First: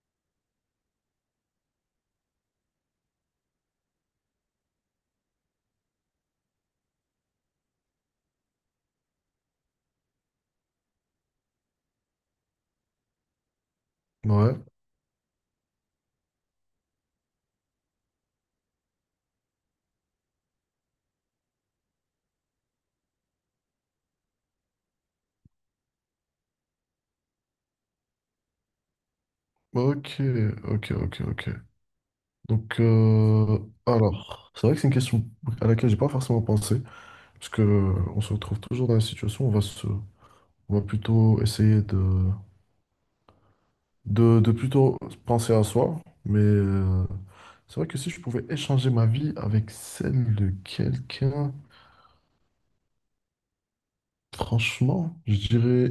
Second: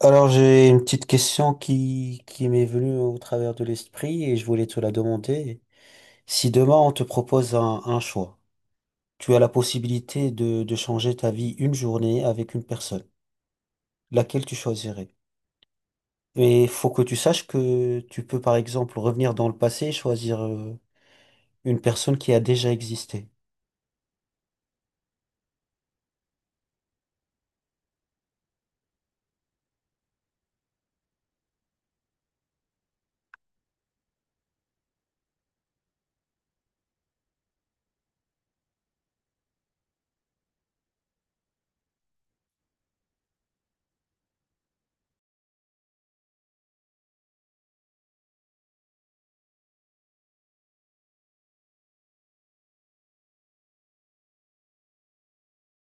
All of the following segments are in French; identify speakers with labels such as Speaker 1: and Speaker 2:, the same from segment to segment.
Speaker 1: Alors, j'ai une petite question qui m'est venue au travers de l'esprit et je voulais te la demander. Si demain on te propose un choix, tu as la possibilité de changer ta vie une journée avec une personne, laquelle tu
Speaker 2: Ouais.
Speaker 1: choisirais? Et il faut que tu saches que tu peux par exemple revenir dans le passé et choisir une personne qui a déjà existé.
Speaker 2: Ok, ok, ok, ok. Donc, alors, c'est vrai que c'est une question à laquelle j'ai pas forcément pensé, parce que on se retrouve toujours dans la situation où on va plutôt essayer de plutôt penser à soi, mais c'est vrai que si je pouvais échanger ma vie avec celle de quelqu'un, franchement, je dirais,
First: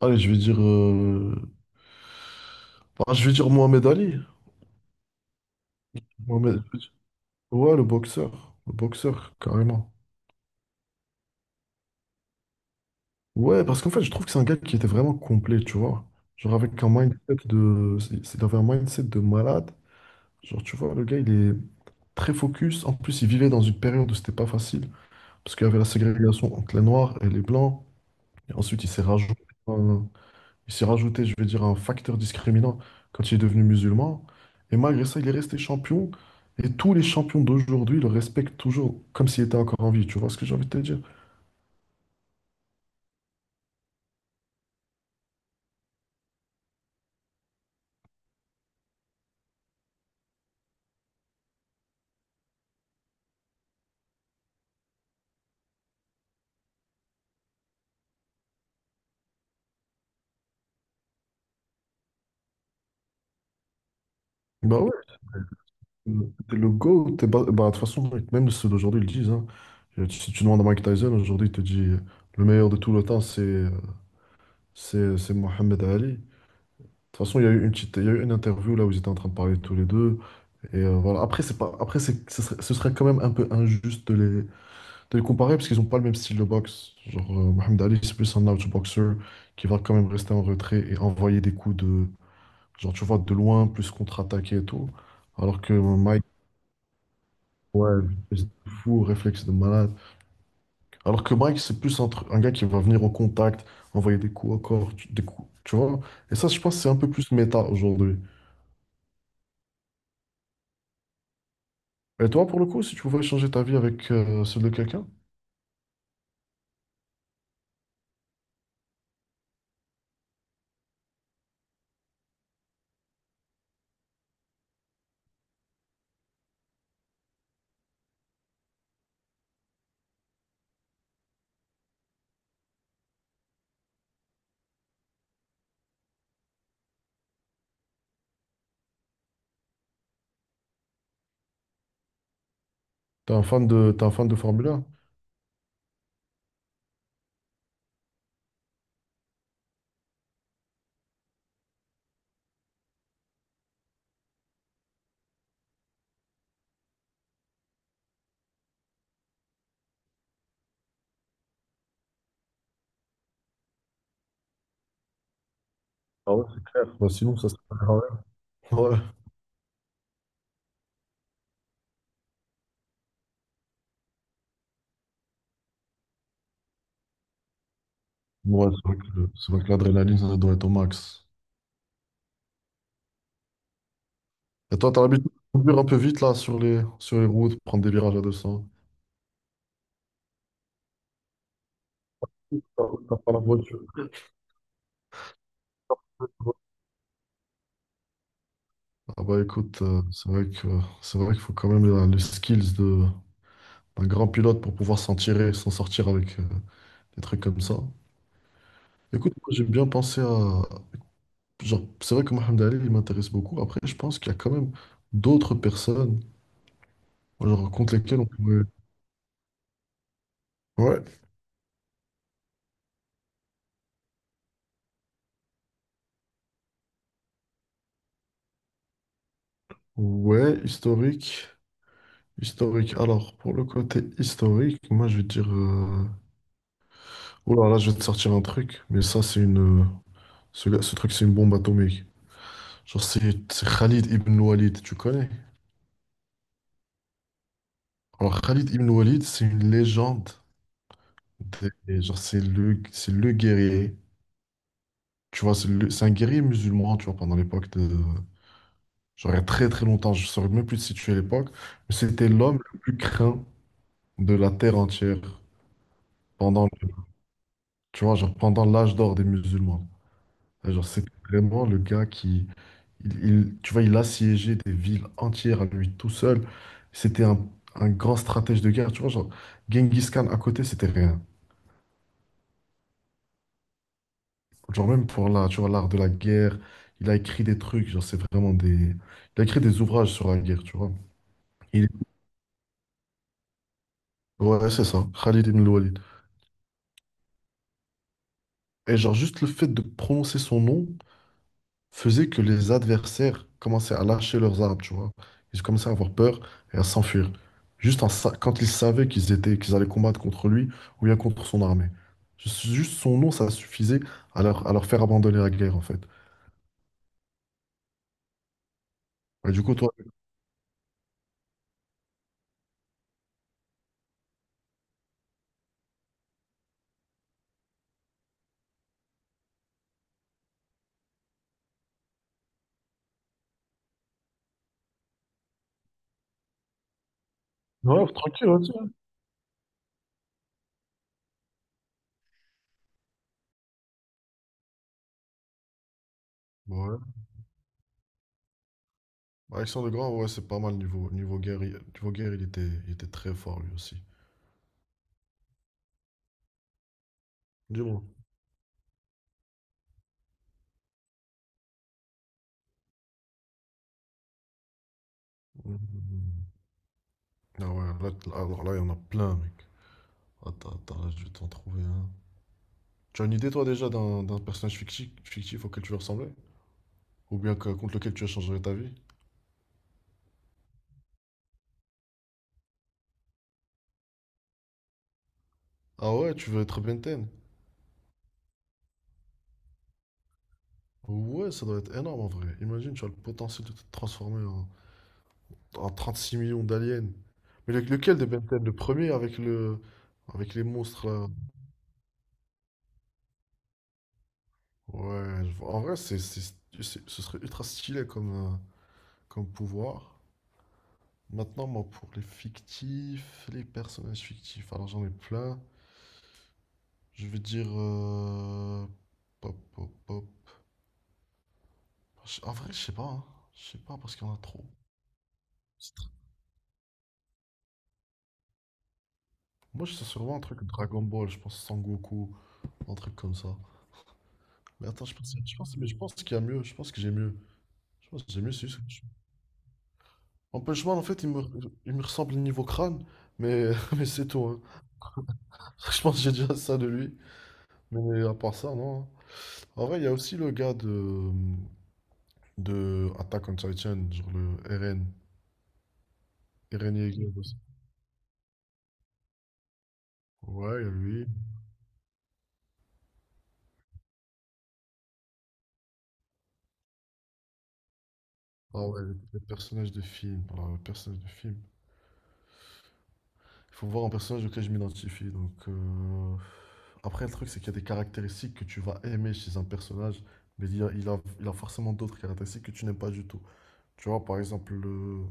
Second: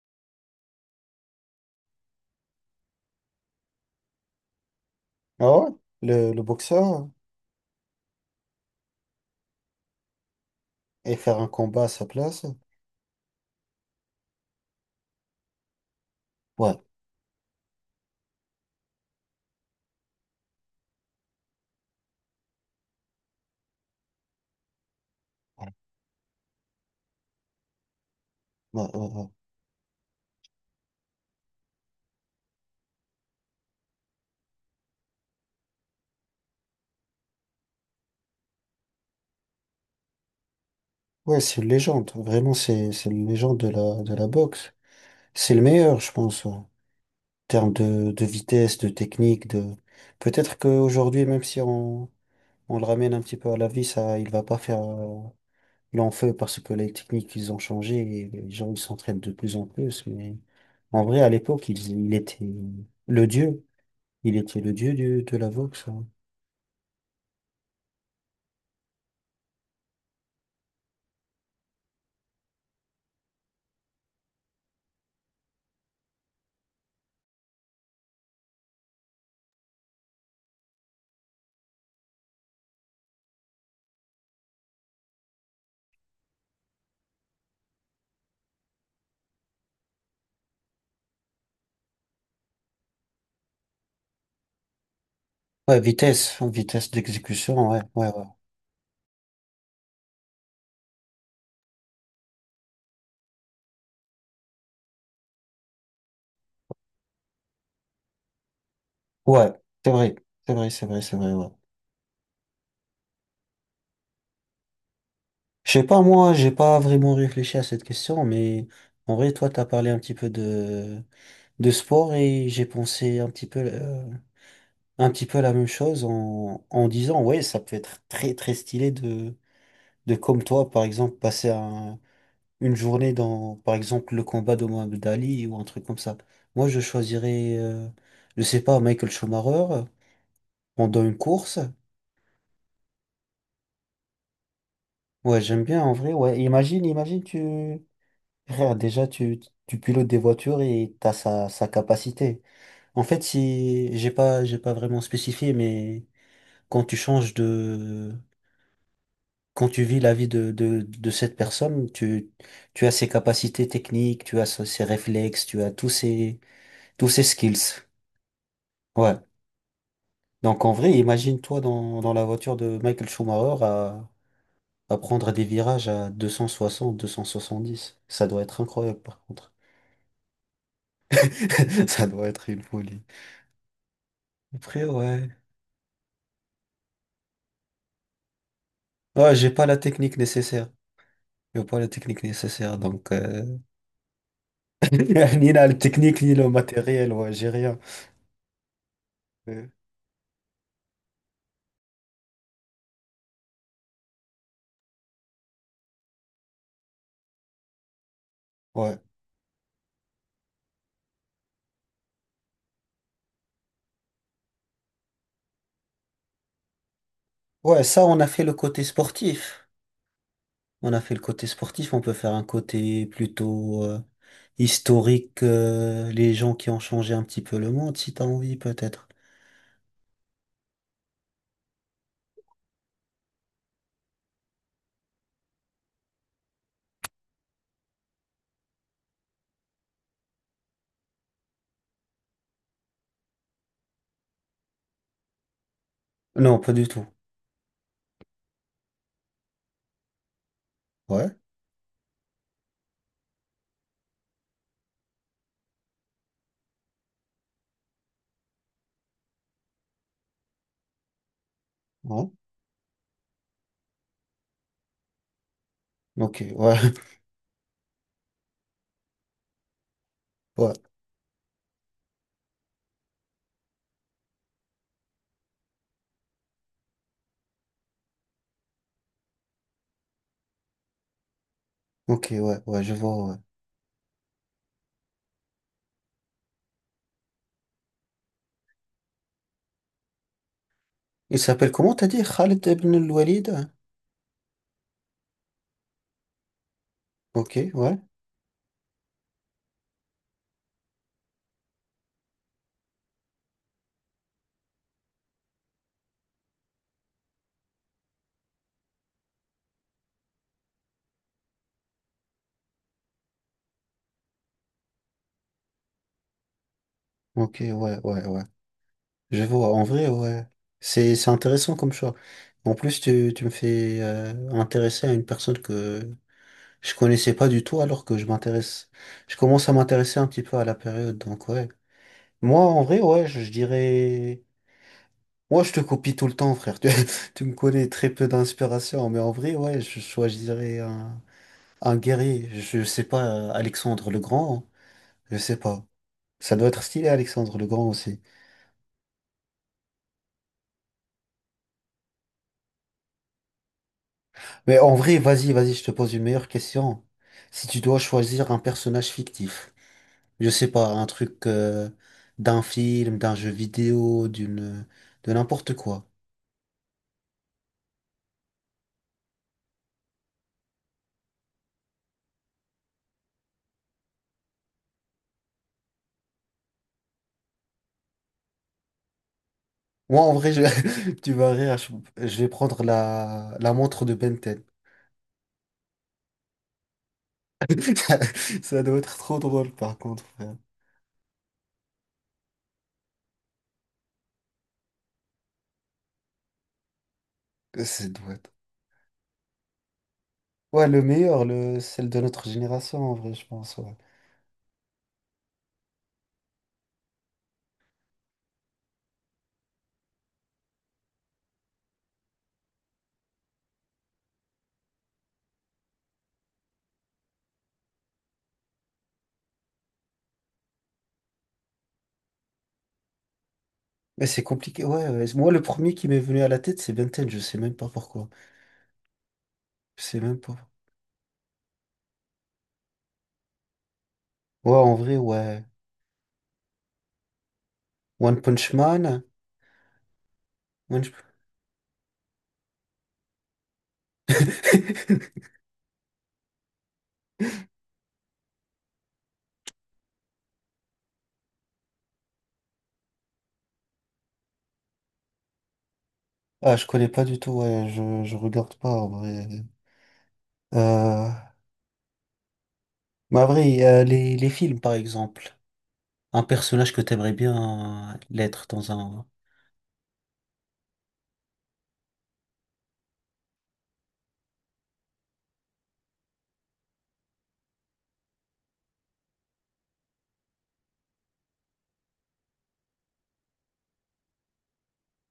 Speaker 2: allez, je vais dire, bah, je vais dire Mohamed Ali.
Speaker 1: Ah ouais? Le
Speaker 2: Mohamed-
Speaker 1: boxeur, hein?
Speaker 2: ouais, le boxeur, carrément.
Speaker 1: Et faire un combat à sa place.
Speaker 2: Ouais, parce qu'en fait, je trouve que c'est un gars qui était vraiment complet, tu vois. Genre,
Speaker 1: Ouais.
Speaker 2: avec un mindset de il avait un mindset de malade. Genre, tu vois, le gars, il est très focus. En plus, il vivait dans une période où c'était pas facile, parce qu'il y avait la ségrégation entre les Noirs et les Blancs. Et ensuite,
Speaker 1: Ouais, ouais, ouais.
Speaker 2: un- il s'est rajouté, je vais dire, un facteur discriminant quand il est devenu musulman. Et malgré ça, il est resté champion. Et tous les champions d'aujourd'hui le respectent toujours comme s'il était encore en vie. Tu vois ce que j'ai envie de te dire?
Speaker 1: Ouais, c'est une légende. Vraiment, c'est une légende de la boxe. C'est le meilleur, je pense, ouais. En termes de vitesse, de technique, de... Peut-être qu'aujourd'hui, même si on le ramène un petit peu à la vie, ça, il va pas faire long feu, parce que les techniques, ils ont changé et les gens, ils s'entraînent de plus en plus. Mais en vrai, à l'époque, il était le dieu. Il était le
Speaker 2: Bah
Speaker 1: dieu
Speaker 2: ouais.
Speaker 1: de la boxe, hein.
Speaker 2: Le le GOAT, bah, de toute façon, mec, même ceux d'aujourd'hui ils le disent, hein. Si tu demandes à Mike Tyson, aujourd'hui, il te dit le meilleur de tout le temps, c'est Mohamed Ali. De toute façon, il y a eu il y a eu une interview là où ils étaient en train de parler tous les deux. Et voilà. Après, c'est pas, après c'est, ce serait quand même un peu injuste de les comparer parce qu'ils n'ont pas le même style de boxe. Genre, Mohamed Ali, c'est plus un outboxer qui va quand même rester en retrait et envoyer des coups genre, tu vois, de loin, plus contre-attaquer et tout. Alors que
Speaker 1: Ouais,
Speaker 2: Mike.
Speaker 1: vitesse, vitesse d'exécution, ouais,
Speaker 2: Ouais,
Speaker 1: ouais, ouais.
Speaker 2: espèce de fou, réflexe de malade. Alors que Mike, c'est plus un gars qui va venir au contact, envoyer des coups au corps, des coups, tu vois. Et ça, je pense que c'est un peu plus méta aujourd'hui.
Speaker 1: Ouais, c'est vrai, c'est vrai, c'est vrai, c'est vrai, ouais.
Speaker 2: Et toi, pour le coup, si tu pouvais changer ta vie avec celle de quelqu'un,
Speaker 1: Je sais pas, moi, j'ai pas vraiment réfléchi à cette question, mais en vrai, toi, t'as parlé un petit peu de sport et j'ai pensé un petit peu la même chose en disant, ouais, ça peut être très, très stylé de comme toi, par exemple, passer une journée dans, par exemple, le combat de Mohamed Ali ou un truc comme ça. Moi, je choisirais, je sais pas, Michael Schumacher pendant une course.
Speaker 2: t'es un fan de Formule 1?
Speaker 1: Ouais, j'aime bien, en vrai, ouais. Imagine, imagine, frère, déjà, tu pilotes des voitures et t'as sa capacité. En fait, si, j'ai pas vraiment spécifié, mais quand tu changes quand tu vis la vie de cette personne, tu as ses capacités techniques, tu as ses réflexes, tu as tous
Speaker 2: Ah
Speaker 1: ses,
Speaker 2: ouais, c'est clair.
Speaker 1: tous
Speaker 2: Bah,
Speaker 1: ses
Speaker 2: sinon, ça
Speaker 1: skills.
Speaker 2: serait pas grave. Ouais,
Speaker 1: Ouais. Donc, en vrai, imagine-toi dans la voiture de Michael Schumacher à prendre des virages à deux cent soixante, 270. Ça doit être
Speaker 2: ouais, c'est vrai
Speaker 1: incroyable, par
Speaker 2: que,
Speaker 1: contre.
Speaker 2: c'est vrai que l'adrénaline, ça doit être au max.
Speaker 1: Ça doit être une folie.
Speaker 2: Et
Speaker 1: Après,
Speaker 2: toi, t'as l'habitude
Speaker 1: ouais.
Speaker 2: de conduire un peu vite là sur les routes, prendre des virages à 200.
Speaker 1: Ouais, j'ai pas la technique nécessaire. J'ai pas la technique nécessaire,
Speaker 2: T'as
Speaker 1: donc
Speaker 2: t'as pas la voiture.
Speaker 1: ni la technique, ni le matériel, ouais, j'ai rien.
Speaker 2: Ah bah
Speaker 1: Euh,
Speaker 2: écoute, c'est vrai qu'il faut quand même le skills de d'un grand pilote pour pouvoir s'en tirer, s'en sortir avec des trucs comme ça.
Speaker 1: Ouais.
Speaker 2: Écoute, moi, j'ai bien pensé à genre c'est vrai que Mohamed Ali il m'intéresse beaucoup. Après, je pense qu'il y a quand même d'autres personnes genre,
Speaker 1: Ouais,
Speaker 2: contre
Speaker 1: ça, on
Speaker 2: lesquelles
Speaker 1: a
Speaker 2: on
Speaker 1: fait le
Speaker 2: pourrait.
Speaker 1: côté sportif. On a fait
Speaker 2: Ouais,
Speaker 1: le côté sportif, on peut faire un côté plutôt historique, les gens qui ont changé un petit peu le monde, si t'as envie, peut-être.
Speaker 2: ouais, historique, historique. Alors pour le côté historique, moi je vais te dire oh là là, je vais te sortir un truc, mais ça c'est une ce truc c'est une bombe atomique. Genre, c'est Khalid ibn Walid, tu connais?
Speaker 1: Non, pas du tout.
Speaker 2: Alors, Khalid ibn Walid, c'est une légende.
Speaker 1: Ouais,
Speaker 2: Genre, c'est le guerrier. Tu vois, c'est un guerrier musulman, tu vois, pendant l'époque de. Genre, il y a très très longtemps, je ne saurais même plus te situer à l'époque, mais c'était
Speaker 1: non.
Speaker 2: l'homme le plus craint de la terre entière
Speaker 1: Ok,
Speaker 2: pendant,
Speaker 1: ouais,
Speaker 2: le- tu vois, genre, pendant l'âge d'or des musulmans. Et
Speaker 1: ouais,
Speaker 2: genre, c'était vraiment le gars qui. Tu vois, il assiégeait des villes entières à lui tout seul. C'était un grand stratège de guerre. Tu vois, genre, Genghis Khan à côté, c'était rien.
Speaker 1: ok, ouais, ouais, je vois, ouais.
Speaker 2: Genre, même pour l'art, tu vois, l'art de la guerre, il a écrit des trucs, genre c'est vraiment des. Il a écrit des ouvrages sur la guerre, tu vois.
Speaker 1: Il s'appelle
Speaker 2: Il-
Speaker 1: comment t'as dit? Khaled ibn al-Walid?
Speaker 2: Ouais, c'est ça, Khalid ibn al-Walid.
Speaker 1: Ok, ouais,
Speaker 2: Et genre juste le fait de prononcer son nom faisait que les adversaires commençaient à lâcher leurs armes, tu vois. Ils commençaient à avoir peur et à s'enfuir. Juste quand ils savaient qu'ils allaient combattre contre lui ou bien contre son armée. Juste son nom, ça suffisait à leur faire abandonner la guerre, en fait.
Speaker 1: ok, ouais, ouais, ouais. Je
Speaker 2: Et du
Speaker 1: vois,
Speaker 2: coup,
Speaker 1: en
Speaker 2: toi.
Speaker 1: vrai, ouais. C'est intéressant comme choix. En plus, tu me fais intéresser à une personne que je connaissais pas du tout alors que je m'intéresse. Je commence à m'intéresser un petit peu à la période, donc ouais. Moi, en vrai, ouais, je dirais. Moi, je te copie tout le temps, frère. Tu me connais
Speaker 2: Ouais,
Speaker 1: très peu
Speaker 2: tranquille, ouais,
Speaker 1: d'inspiration, mais en vrai, ouais, je choisirais un guerrier. Je sais pas, Alexandre le Grand, hein. Je sais pas. Ça doit être stylé,
Speaker 2: tiens.
Speaker 1: Alexandre le Grand aussi.
Speaker 2: Bah, Alexandre Grand, ouais, c'est pas mal niveau guerre. Niveau guerre, il était très fort lui aussi.
Speaker 1: Mais en vrai, vas-y, vas-y, je te pose une meilleure question. Si tu dois
Speaker 2: Dis-moi.
Speaker 1: choisir un personnage fictif, je sais pas, un truc d'un film, d'un jeu vidéo, de n'importe quoi.
Speaker 2: Mhm. Ah ouais, là, alors là, il y en a plein, mec. Attends, attends, là, je vais t'en trouver un. Tu as une idée, toi, déjà, d'un personnage fictif auquel tu veux ressembler? Ou bien contre lequel tu as changé ta vie?
Speaker 1: Moi, en vrai, tu vas rire, je vais prendre la montre de Ben 10.
Speaker 2: Ah ouais, tu veux être Ben 10?
Speaker 1: Ça doit être trop drôle, par contre, frère.
Speaker 2: Ouais, ça doit être énorme en vrai. Imagine, tu as le potentiel de te transformer en 36 millions d'aliens. Mais
Speaker 1: Ça
Speaker 2: lequel de
Speaker 1: doit
Speaker 2: Ben
Speaker 1: être-
Speaker 2: 10? Le premier avec les
Speaker 1: Ouais, le
Speaker 2: monstres là.
Speaker 1: meilleur, celle de notre génération, en vrai, je pense, ouais.
Speaker 2: Ouais, je vois. En vrai, ce serait ultra stylé comme pouvoir. Maintenant, moi, pour les fictifs, les personnages fictifs, alors j'en ai plein. Je vais dire, pop, pop, pop. En vrai, je sais pas, hein. Je sais pas parce
Speaker 1: Mais
Speaker 2: qu'il y en a
Speaker 1: c'est
Speaker 2: trop.
Speaker 1: compliqué, ouais, ouais. Moi, le premier
Speaker 2: C'est
Speaker 1: qui
Speaker 2: tr-
Speaker 1: m'est venu à la tête, c'est Ben 10, je sais même pas pourquoi.
Speaker 2: Moi, je
Speaker 1: Je
Speaker 2: sais
Speaker 1: sais
Speaker 2: sûrement
Speaker 1: même
Speaker 2: un
Speaker 1: pas.
Speaker 2: truc Dragon Ball, je pense Sangoku, un truc comme ça.
Speaker 1: Ouais,
Speaker 2: Mais
Speaker 1: en
Speaker 2: attends,
Speaker 1: vrai, ouais.
Speaker 2: mais je pense qu'il y a mieux. Je pense que j'ai mieux. Je pense que j'ai
Speaker 1: One
Speaker 2: mieux, c'est
Speaker 1: Punch
Speaker 2: juste.
Speaker 1: Man.
Speaker 2: En Punch Man, en
Speaker 1: One...
Speaker 2: fait, il me ressemble niveau crâne, mais, mais c'est tout, hein. Je pense que j'ai déjà ça de lui. Mais à part ça, non, hein. En vrai, il y a aussi le gars de Attack on Titan, genre le RN.
Speaker 1: Ah, je
Speaker 2: Eren
Speaker 1: connais pas
Speaker 2: Yeager
Speaker 1: du tout,
Speaker 2: aussi.
Speaker 1: ouais, je regarde pas en vrai.
Speaker 2: Ouais, il y a lui.
Speaker 1: Euh, Mais en vrai, les films par exemple, un personnage que t'aimerais bien l'être
Speaker 2: Ah
Speaker 1: dans
Speaker 2: ouais, le,
Speaker 1: un.
Speaker 2: le personnage de film. Alors, le personnage de film. Il faut voir un personnage auquel je m'identifie. Donc, après, le truc, c'est qu'il y a des caractéristiques que tu vas aimer chez un personnage, mais il a forcément d'autres caractéristiques que tu n'aimes pas du tout. Tu vois, par exemple, le.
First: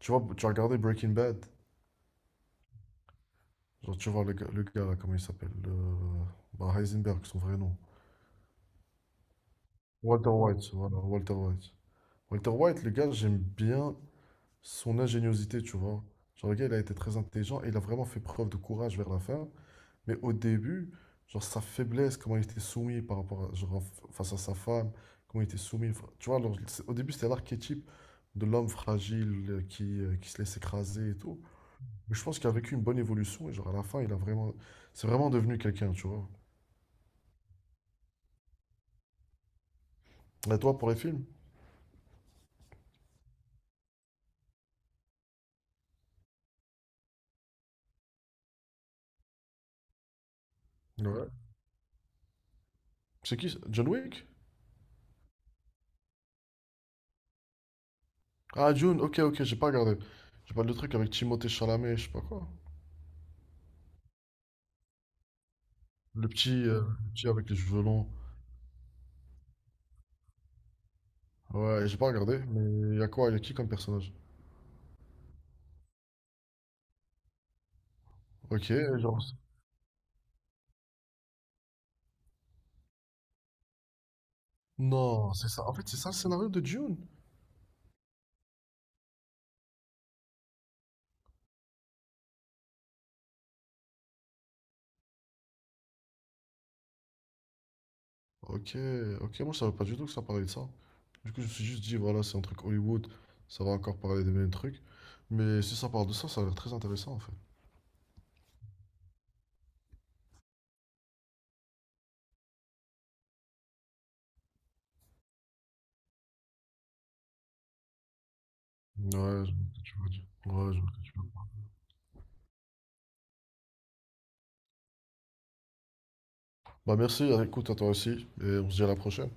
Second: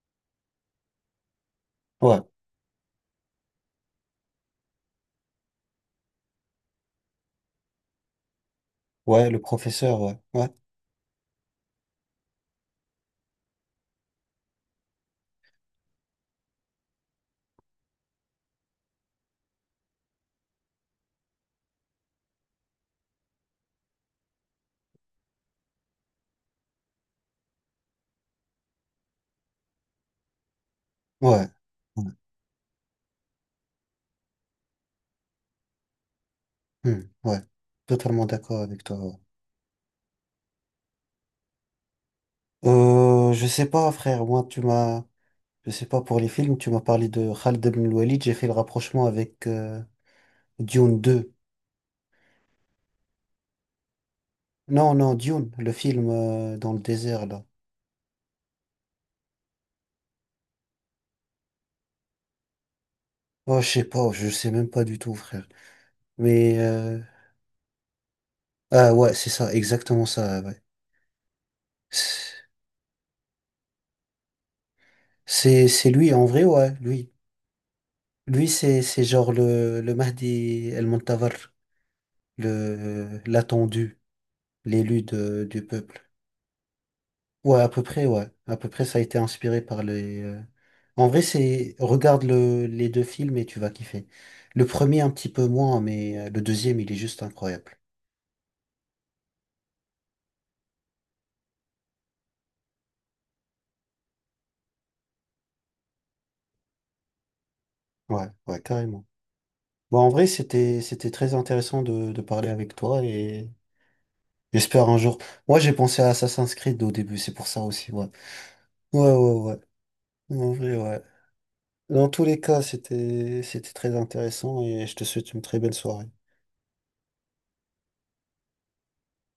Speaker 2: Tu vois, tu as regardé Breaking Bad.
Speaker 1: Ouais,
Speaker 2: Genre, tu vois, le gars, là, comment il s'appelle? Bah, Heisenberg, son vrai nom.
Speaker 1: ouais, le professeur, ouais,
Speaker 2: Walter
Speaker 1: ouais,
Speaker 2: White, voilà, Walter White. Walter White, le gars, j'aime bien son ingéniosité, tu vois. Genre, le gars, il a été très intelligent et il a vraiment fait preuve de courage vers la fin. Mais au début, genre, sa faiblesse, comment il était soumis par rapport genre, face à sa femme, comment il était soumis. Enfin, tu vois, alors, au début, c'était l'archétype de l'homme fragile qui se laisse écraser et tout.
Speaker 1: ouais, ouais,
Speaker 2: Mais je pense qu'il a vécu une bonne évolution et, genre, à la fin, il a vraiment. C'est vraiment devenu quelqu'un, tu vois.
Speaker 1: hmm, ouais. Totalement d'accord avec toi, ouais.
Speaker 2: Et toi, pour les films?
Speaker 1: Je sais pas, frère, moi tu m'as. Je sais pas, pour les films, tu m'as parlé de Khaled Ben Walid, j'ai fait le rapprochement avec Dune
Speaker 2: Ouais.
Speaker 1: deux.
Speaker 2: C'est qui, ça, John Wick?
Speaker 1: Non, non, Dune, le film dans le désert, là.
Speaker 2: Ah, Dune, ok, ok, j'ai pas regardé. J'ai pas le truc avec Timothée Chalamet, je sais pas quoi.
Speaker 1: Oh, je sais pas, je sais même pas du tout, frère.
Speaker 2: Le
Speaker 1: Mais,
Speaker 2: petit, euh, le petit avec les cheveux longs.
Speaker 1: ah ouais, c'est ça, exactement ça, ouais.
Speaker 2: Ouais, j'ai pas regardé, mais y a quoi? Y a qui comme personnage?
Speaker 1: C'est lui, en vrai, ouais, lui. Lui,
Speaker 2: Ok,
Speaker 1: c'est
Speaker 2: genre.
Speaker 1: genre le Mahdi El-Montavar, l'attendu, l'élu
Speaker 2: Non, c'est
Speaker 1: du
Speaker 2: ça. En fait, c'est
Speaker 1: peuple.
Speaker 2: ça le scénario de Dune.
Speaker 1: Ouais, à peu près, ouais. À peu près, ça a été inspiré par les... En vrai, c'est... Regarde les deux films et tu vas kiffer. Le premier, un petit peu moins, mais le deuxième, il est juste incroyable.
Speaker 2: Ok, ok, moi je savais pas du tout que ça parlait de ça. Du coup, je me suis juste dit, voilà, c'est un truc Hollywood, ça va encore parler des mêmes trucs. Mais si ça parle de ça, ça a l'air très intéressant en fait.
Speaker 1: Ouais, ouais, carrément. Bon, en vrai, c'était très intéressant de parler avec toi et j'espère un jour. Moi, j'ai pensé à Assassin's Creed au début, c'est pour ça aussi, ouais. Ouais,
Speaker 2: Ouais, je
Speaker 1: ouais,
Speaker 2: vois ce
Speaker 1: ouais.
Speaker 2: que tu veux dire.
Speaker 1: En
Speaker 2: Ouais,
Speaker 1: vrai,
Speaker 2: je vois ce
Speaker 1: ouais.
Speaker 2: que tu veux dire.
Speaker 1: Dans tous les cas, c'était très intéressant et je te souhaite une très belle soirée.
Speaker 2: Bah merci, hein. Écoute, à toi aussi, et on se dit à la prochaine.